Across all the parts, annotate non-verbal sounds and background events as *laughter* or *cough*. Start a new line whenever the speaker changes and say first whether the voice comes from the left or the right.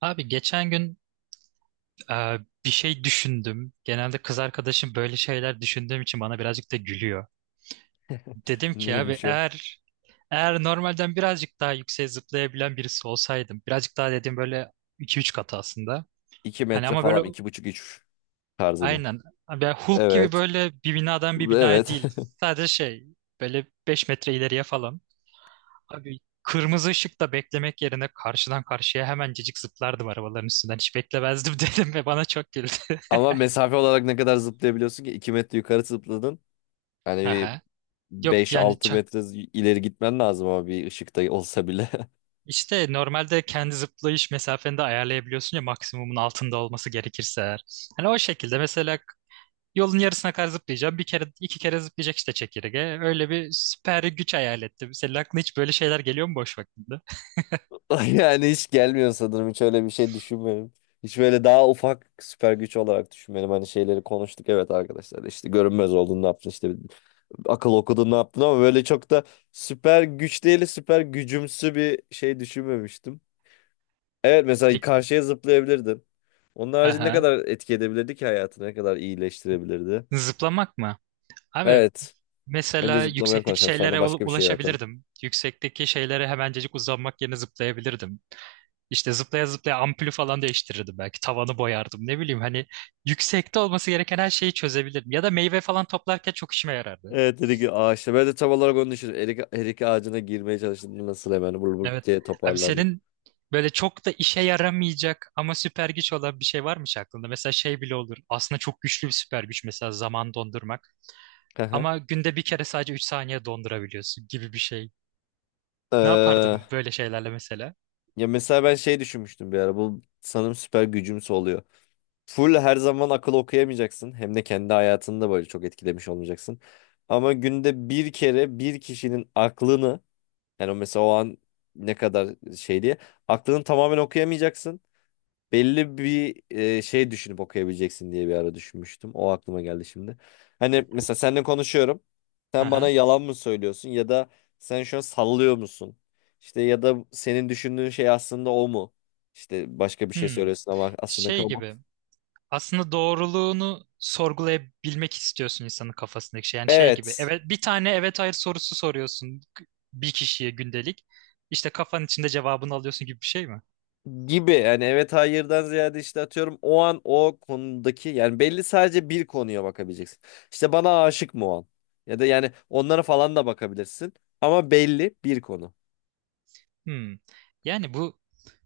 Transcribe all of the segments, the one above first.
right: Abi geçen gün e, bir şey düşündüm. Genelde kız arkadaşım böyle şeyler düşündüğüm için bana birazcık da gülüyor. Dedim ki abi
left: Neymiş o?
right: eğer normalden birazcık daha yükseğe zıplayabilen birisi olsaydım. Birazcık daha dediğim böyle iki üç katı aslında.
left: 2
right: Hani
left: metre
right: ama böyle
left: falan, 2,5 3 tarzı mı?
right: aynen. Abi Hulk gibi
left: Evet.
right: böyle bir binadan bir binaya
left: Evet.
right: değil. Sadece şey böyle 5 metre ileriye falan. Abi kırmızı ışıkta beklemek yerine karşıdan karşıya hemencecik zıplardım arabaların üstünden. Hiç beklemezdim *laughs* dedim ve bana çok güldü.
left: *laughs* Ama mesafe olarak ne kadar zıplayabiliyorsun ki? 2 metre yukarı zıpladın. Hani
right: *laughs*
left: bir
right: Aha. Yok
left: beş
right: yani
left: altı metre ileri gitmen lazım ama bir ışıkta olsa bile. *laughs*
right: işte normalde kendi zıplayış mesafeni de ayarlayabiliyorsun ya maksimumun altında olması gerekirse eğer. Hani o şekilde mesela yolun yarısına kadar zıplayacağım. Bir kere iki kere zıplayacak işte çekirge. Öyle bir süper güç hayal ettim. Senin aklına hiç böyle şeyler geliyor mu boş vaktinde?
left: Yani hiç gelmiyor sanırım. Hiç öyle bir şey düşünmedim. Hiç böyle daha ufak süper güç olarak düşünmedim. Hani şeyleri konuştuk, evet arkadaşlar. İşte görünmez oldun ne yaptın, İşte akıl okudun ne yaptın, ama böyle çok da süper güç değil, süper gücümsü bir şey düşünmemiştim. Evet, mesela
right: Peki.
left: karşıya zıplayabilirdin. Onun harici ne
right: Aha.
left: kadar etki edebilirdi ki hayatını, ne kadar iyileştirebilirdi.
right: Zıplamak mı? Abi
left: Evet. Önce
right: mesela
left: zıplamaya
right: yüksekteki
left: konuşalım,
right: şeylere
left: sonra başka bir şey yaratalım.
right: ulaşabilirdim. Yüksekteki şeylere hemencecik uzanmak yerine zıplayabilirdim. İşte zıplaya zıplaya ampulü falan değiştirirdim belki. Tavanı boyardım. Ne bileyim hani yüksekte olması gereken her şeyi çözebilirdim. Ya da meyve falan toplarken çok işime yarardı.
left: Evet, dedi ki ağaçta. Ben de tam olarak onu düşündüm. Erik, erik ağacına girmeye çalıştığımda nasıl hemen vur vur
right: Evet.
left: diye
right: Abi
left: toparlardım.
right: senin böyle çok da işe yaramayacak ama süper güç olan bir şey varmış aklında? Mesela şey bile olur. Aslında çok güçlü bir süper güç mesela zaman dondurmak.
left: Hı hı.
right: Ama günde bir kere sadece 3 saniye dondurabiliyorsun gibi bir şey. Ne
left: Ee,
right: yapardım böyle şeylerle mesela?
left: ya mesela ben şey düşünmüştüm bir ara. Bu sanırım süper gücümse oluyor. Full her zaman akıl okuyamayacaksın. Hem de kendi hayatını da böyle çok etkilemiş olmayacaksın. Ama günde bir kere bir kişinin aklını. Yani o mesela o an ne kadar şey diye. Aklını tamamen okuyamayacaksın. Belli bir şey düşünüp okuyabileceksin diye bir ara düşünmüştüm. O aklıma geldi şimdi. Hani mesela seninle konuşuyorum. Sen bana
right: Aha.
left: yalan mı söylüyorsun, ya da sen şu an sallıyor musun? İşte ya da senin düşündüğün şey aslında o mu? İşte başka bir şey
right: Hmm.
left: söylüyorsun ama aslında
right: Şey
left: o mu?
right: gibi. Aslında doğruluğunu sorgulayabilmek istiyorsun insanın kafasındaki şey. Yani şey gibi.
left: Evet.
right: Evet, bir tane evet hayır sorusu soruyorsun bir kişiye gündelik. İşte kafanın içinde cevabını alıyorsun gibi bir şey mi?
left: Gibi, yani evet hayırdan ziyade işte atıyorum o an o konudaki, yani belli, sadece bir konuya bakabileceksin. İşte bana aşık mı o an? Ya da yani onlara falan da bakabilirsin, ama belli bir konu.
right: Hmm. Yani bu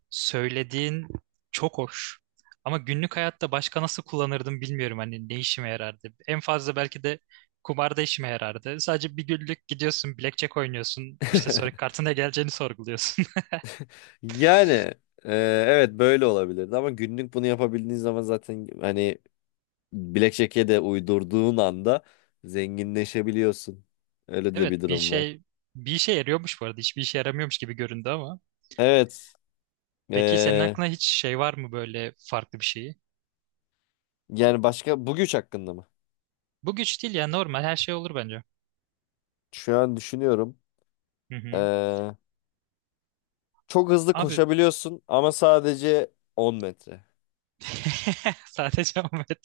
right: söylediğin çok hoş. Ama günlük hayatta başka nasıl kullanırdım bilmiyorum hani ne işime yarardı. En fazla belki de kumarda işime yarardı. Sadece bir günlük gidiyorsun, blackjack oynuyorsun. İşte sonra
left: *laughs*
right: kartına geleceğini sorguluyorsun. *laughs*
left: Yani evet böyle olabilirdi, ama günlük bunu yapabildiğin zaman zaten hani Blackjack'e de uydurduğun anda zenginleşebiliyorsun. Öyle de
right: Evet,
left: bir durum var.
right: bir işe yarıyormuş bu arada. Hiçbir işe yaramıyormuş gibi göründü ama.
left: Evet.
right: Peki senin
left: e,
right: aklına hiç şey var mı böyle farklı bir şeyi?
left: Yani başka bu güç hakkında mı?
right: Bu güç değil ya normal her şey olur bence.
left: Şu an düşünüyorum.
right: Hı
left: E,
right: hı.
left: Çok hızlı
right: Abi
left: koşabiliyorsun ama sadece 10 metre.
right: *laughs* sadece o metre.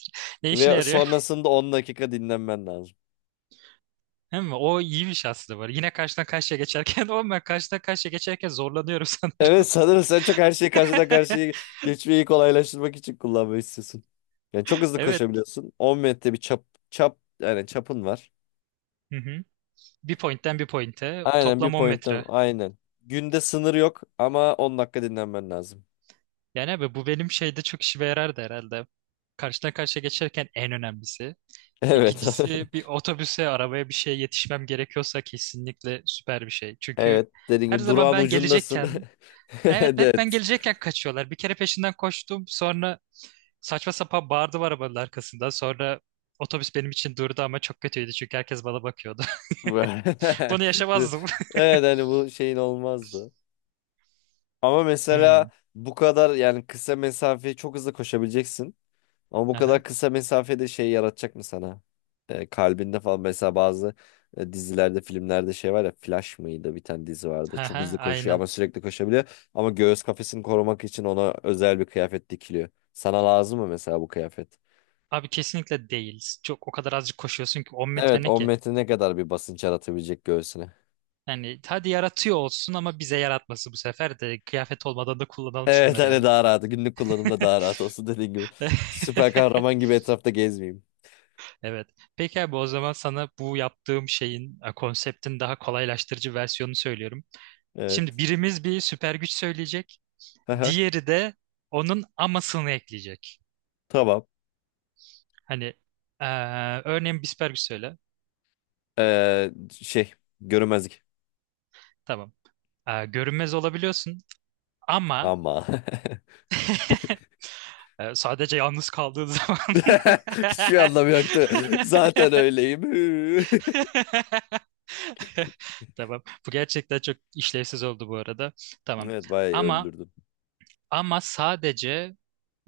right: Ne işine
left: Ve
right: yarıyor?
left: sonrasında 10 dakika dinlenmen lazım.
right: Değil mi? O iyiymiş aslında var. Yine karşıdan karşıya geçerken *laughs* o ben karşıdan karşıya geçerken zorlanıyorum
left: Evet
right: sanırım.
left: sanırım sen çok her şeyi karşıdan karşıya
right: *laughs*
left: geçmeyi kolaylaştırmak için kullanmayı istiyorsun. Yani çok hızlı
right: Evet.
left: koşabiliyorsun. 10 metre bir çap, çap yani çapın var.
right: Hı hı. Bir pointten bir pointe.
left: Aynen, bir
right: Toplam 10
left: pointten
right: metre.
left: aynen. Günde sınır yok ama 10 dakika dinlenmen lazım.
right: Yani abi bu benim şeyde çok işime yarardı herhalde. Karşıdan karşıya geçerken en önemlisi.
left: Evet. *laughs*
right: İkincisi bir otobüse, arabaya bir şeye yetişmem gerekiyorsa kesinlikle süper bir şey. Çünkü
left: Evet, dediğim
right: her
left: gibi
right: zaman
left: durağın
right: ben
left: ucundasın.
right: gelecekken.
left: *laughs*
right: Evet, hep ben
left: Evet.
right: gelecekken kaçıyorlar. Bir kere peşinden koştum. Sonra saçma sapan bağırdılar arabanın arkasında. Sonra otobüs benim için durdu ama çok kötüydü çünkü herkes bana bakıyordu.
left: Bu-
right: *laughs*
left: *laughs*
right: Bunu yaşamazdım.
left: Evet hani bu şeyin olmazdı. Ama mesela
right: Hmm.
left: bu kadar, yani kısa mesafeyi çok hızlı koşabileceksin. Ama bu kadar
right: Aha.
left: kısa mesafede şey yaratacak mı sana? Kalbinde falan mesela bazı dizilerde, filmlerde şey var ya, Flash mıydı bir tane dizi vardı. Çok
right: Aha.
left: hızlı koşuyor,
right: Aynen.
left: ama sürekli koşabiliyor. Ama göğüs kafesini korumak için ona özel bir kıyafet dikiliyor. Sana lazım mı mesela bu kıyafet?
right: Abi kesinlikle değil. Çok o kadar azıcık koşuyorsun ki 10 metre
left: Evet,
right: ne
left: 10
right: ki?
left: metre ne kadar bir basınç yaratabilecek göğsüne?
right: Yani hadi yaratıyor olsun ama bize yaratması bu sefer de kıyafet olmadan da kullanalım
left: Evet
right: şunları
left: hani
right: ya.
left: daha rahat. Günlük kullanımda daha rahat olsun, dediğin gibi. Süper
right: *laughs*
left: kahraman gibi etrafta gezmeyeyim.
right: Evet. Peki abi o zaman sana bu yaptığım şeyin konseptin daha kolaylaştırıcı versiyonunu söylüyorum. Şimdi
left: Evet.
right: birimiz bir süper güç söyleyecek.
left: *laughs*
right: Diğeri de onun amasını ekleyecek.
left: Tamam.
right: Hani eee, örneğin bir süper güç söyle.
left: Şey görünmezlik.
right: Tamam. Görünmez olabiliyorsun ama
left: Ama
right: *laughs* sadece yalnız kaldığın zaman.
left: *laughs* hiçbir anlamı yoktu. Zaten öyleyim. *laughs*
right: *laughs* Tamam. Bu gerçekten çok işlevsiz oldu bu arada. Tamam.
left: Evet bayağı
right: Ama
left: öldürdüm.
right: ama sadece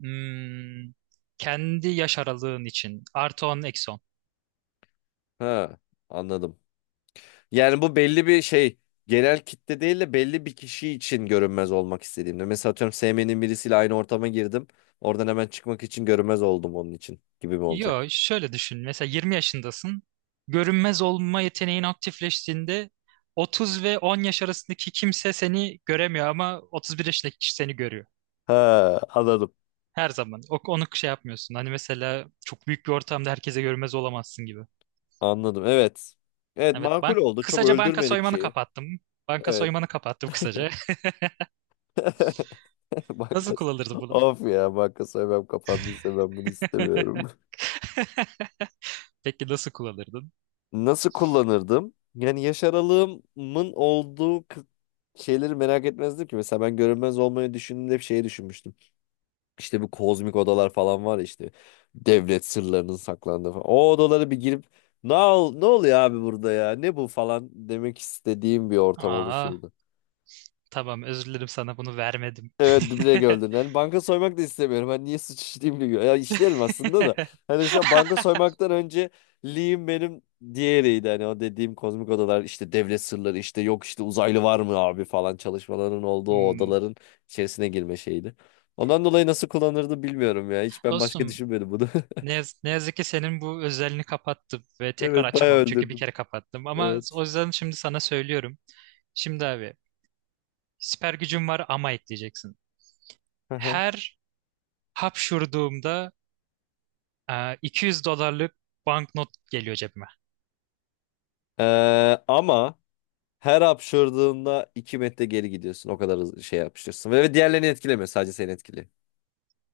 right: hmm, kendi yaş aralığın için artı 10 eksi 10.
left: Ha, anladım. Yani bu belli bir şey, genel kitle değil de belli bir kişi için görünmez olmak istediğimde. Mesela atıyorum sevmediğim birisiyle aynı ortama girdim. Oradan hemen çıkmak için görünmez oldum onun için, gibi mi
right: Yo,
left: olacak?
right: şöyle düşün. Mesela 20 yaşındasın. Görünmez olma yeteneğin aktifleştiğinde 30 ve 10 yaş arasındaki kimse seni göremiyor ama 31 yaşındaki kişi seni görüyor.
left: Ha, anladım.
right: Her zaman. Onu şey yapmıyorsun. Hani mesela çok büyük bir ortamda herkese görünmez olamazsın gibi.
left: Anladım evet. Evet
right: Evet,
left: makul oldu. Çok
right: kısaca banka
left: öldürmedik
right: soymanı
left: şeyi.
right: kapattım. Banka
left: Evet.
right: soymanı kapattım kısaca.
left: *laughs* *laughs*
right: *laughs* Nasıl
left: Bankas.
right: kullanırdı bunu?
left: Of ya, banka soymam kapandıysa ben bunu istemiyorum.
right: *laughs* Peki nasıl kullanırdın?
left: Nasıl kullanırdım? Yani yaş aralığımın olduğu şeyleri merak etmezdim ki. Mesela ben görünmez olmayı düşündüğümde bir şey düşünmüştüm. İşte bu kozmik odalar falan var ya işte. Devlet sırlarının saklandığı falan. O odalara bir girip ne oluyor abi burada ya? Ne bu falan, demek istediğim bir ortam
right: Aa,
left: oluşurdu.
right: tamam özür dilerim sana bunu vermedim. *laughs*
left: Evet duble gördün. Hani banka soymak da istemiyorum. Hani niye suç işleyeyim diyor. Ya işlerim aslında da. Hani şu an banka soymaktan önce Lee'im benim diğeriydi. Hani o dediğim kozmik odalar işte, devlet sırları işte, yok işte uzaylı var mı abi falan çalışmaların olduğu o
right: Hmm.
left: odaların içerisine girme şeydi. Ondan dolayı nasıl kullanırdı bilmiyorum ya. Hiç ben başka
right: Dostum.
left: düşünmedim bunu. *laughs*
right: Ne yazık ki senin bu özelliğini kapattım ve tekrar
left: Evet bayağı
right: açamam çünkü bir
left: öldürdüm.
right: kere kapattım. Ama
left: Evet.
right: o yüzden şimdi sana söylüyorum. Şimdi abi süper gücüm var ama ekleyeceksin.
left: Aha.
right: Her hapşurduğumda 200 dolarlık banknot geliyor cebime.
left: Ama her hapşırdığında 2 metre geri gidiyorsun. O kadar hızlı şey yapışıyorsun. Ve diğerlerini etkilemiyor. Sadece seni etkiliyor.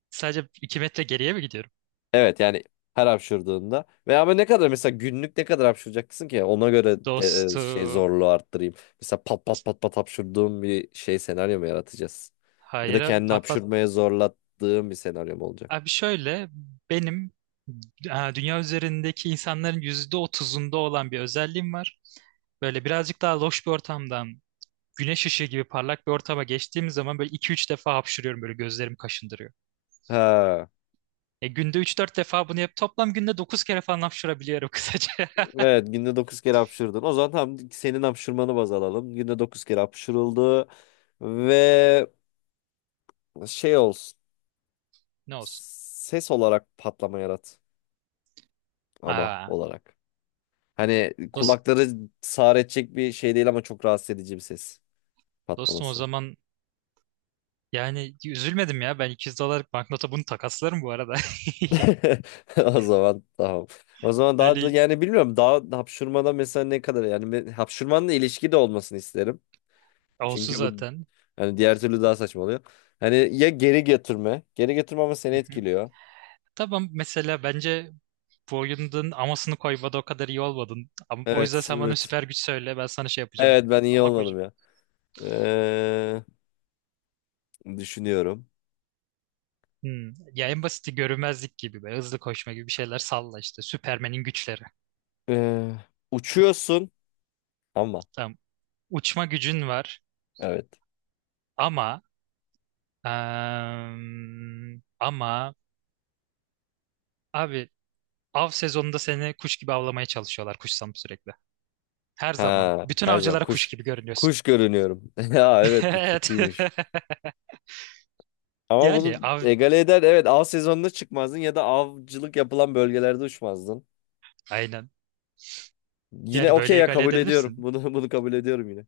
right: Sadece 2 metre geriye mi gidiyorum?
left: Evet yani her hapşırdığında. Veya ben ne kadar mesela günlük ne kadar hapşıracaksın ki? Ona göre de, şey,
right: Dostum.
left: zorluğu arttırayım. Mesela pat pat pat pat hapşırdığım bir şey, senaryo mu yaratacağız? Ya
right: Hayır
left: da
right: abi,
left: kendini
right: pat pat.
left: hapşırmaya zorlattığım bir senaryo mu olacak?
right: Abi şöyle benim dünya üzerindeki insanların %30'unda olan bir özelliğim var. Böyle birazcık daha loş bir ortamdan güneş ışığı gibi parlak bir ortama geçtiğim zaman böyle iki üç defa hapşırıyorum böyle gözlerim kaşındırıyor.
left: Ha.
right: E günde üç dört defa bunu yap toplam günde 9 kere falan hapşırabiliyorum *laughs* kısaca.
left: Evet günde 9 kere hapşırdın. O zaman tam senin hapşırmanı baz alalım. Günde 9 kere hapşırıldı. Ve şey olsun.
right: Ne olsun.
left: Ses olarak patlama yarat. Ama
right: Aa,
left: olarak. Hani
right: dost,
left: kulakları sağır edecek bir şey değil, ama çok rahatsız edici bir ses
right: dostum o
left: patlaması.
right: zaman yani üzülmedim ya ben 200 dolarlık banknota bunu takaslarım bu arada. *laughs*
left: *laughs* O zaman tamam. O zaman daha da
right: Yani
left: yani bilmiyorum, daha hapşurmada mesela ne kadar, yani hapşurmanın ilişki de olmasını isterim.
right: olsun
left: Çünkü bu,
right: zaten.
left: hani diğer türlü daha saçma oluyor. Hani ya geri götürme. Geri götürme ama seni
right: Hı hı.
left: etkiliyor.
right: Tamam mesela bence bu oyunun amasını koymada o kadar iyi olmadın. Ama, o yüzden
left: Evet,
right: sen bana
left: evet.
right: süper güç söyle ben sana şey yapacağım.
left: Evet ben iyi
right: Ama
left: olmadım
right: koyacağım.
left: ya. Ee, düşünüyorum.
right: Hmm. Ya en basiti görünmezlik gibi böyle hızlı koşma gibi bir şeyler salla işte. Süpermen'in güçleri.
left: Ee, uçuyorsun ama
right: Tamam. Uçma gücün var
left: evet.
right: ama eee, ama abi av sezonunda seni kuş gibi avlamaya çalışıyorlar kuş sanıp sürekli. Her zaman.
left: Ha,
right: Bütün
left: her zaman
right: avcılara kuş
left: kuş.
right: gibi görünüyorsun.
left: Kuş görünüyorum. *laughs* Ya evet, bu
right: *laughs* Evet.
left: kötüymüş.
right: *laughs*
left: Ama
right: Yani
left: bunu
right: av
left: egale eder. Evet av sezonunda çıkmazdın ya da avcılık yapılan bölgelerde uçmazdın.
right: aynen.
left: Yine
right: Yani
left: okey
right: böyle
left: ya,
right: egale
left: kabul ediyorum.
right: edebilirsin.
left: Bunu *laughs* bunu kabul ediyorum yine.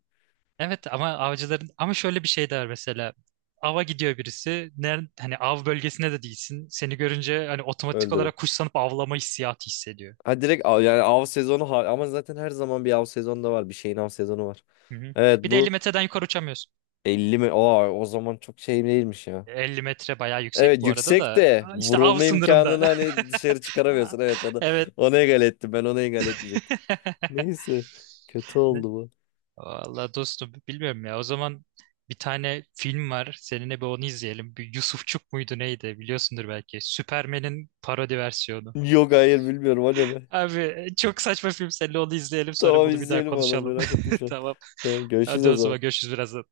right: Evet ama avcıların ama şöyle bir şey de var mesela. Ava gidiyor birisi. Hani av bölgesine de değilsin. Seni görünce hani otomatik
left: Öldürü.
right: olarak kuş sanıp avlama hissiyatı hissediyor.
left: Ha direkt av, yani av sezonu ama zaten her zaman bir av sezonu da var. Bir şeyin av sezonu var.
right: Hı hı.
left: Evet
right: Bir de 50
left: bu
right: metreden yukarı uçamıyorsun.
left: 50 mi? Aa, o zaman çok şey değilmiş ya.
right: 50 metre bayağı yüksek
left: Evet
right: bu arada
left: yüksek
right: da
left: de
right: işte av
left: vurulma
right: sınırında.
left: imkanını hani dışarı
right: *laughs* Ha,
left: çıkaramıyorsun. Evet onu,
right: Evet.
left: onu egale ettim, ben onu egale etmeyecektim.
right: *laughs*
left: Neyse. Kötü
right: Ne?
left: oldu bu.
right: Vallahi dostum bilmiyorum ya. O zaman bir tane film var. Seninle bir onu izleyelim. Bir Yusufçuk muydu neydi biliyorsundur belki. Süpermen'in parodi versiyonu.
left: Yok hayır bilmiyorum anime.
right: Abi çok saçma film seninle onu izleyelim sonra
left: Tamam
right: bunu bir daha
left: izleyelim valla,
right: konuşalım.
left: merak ettim şu
right: *laughs*
left: an.
right: Tamam.
left: Tamam görüşürüz
right: Hadi
left: o
right: o zaman
left: zaman.
right: görüşürüz birazdan.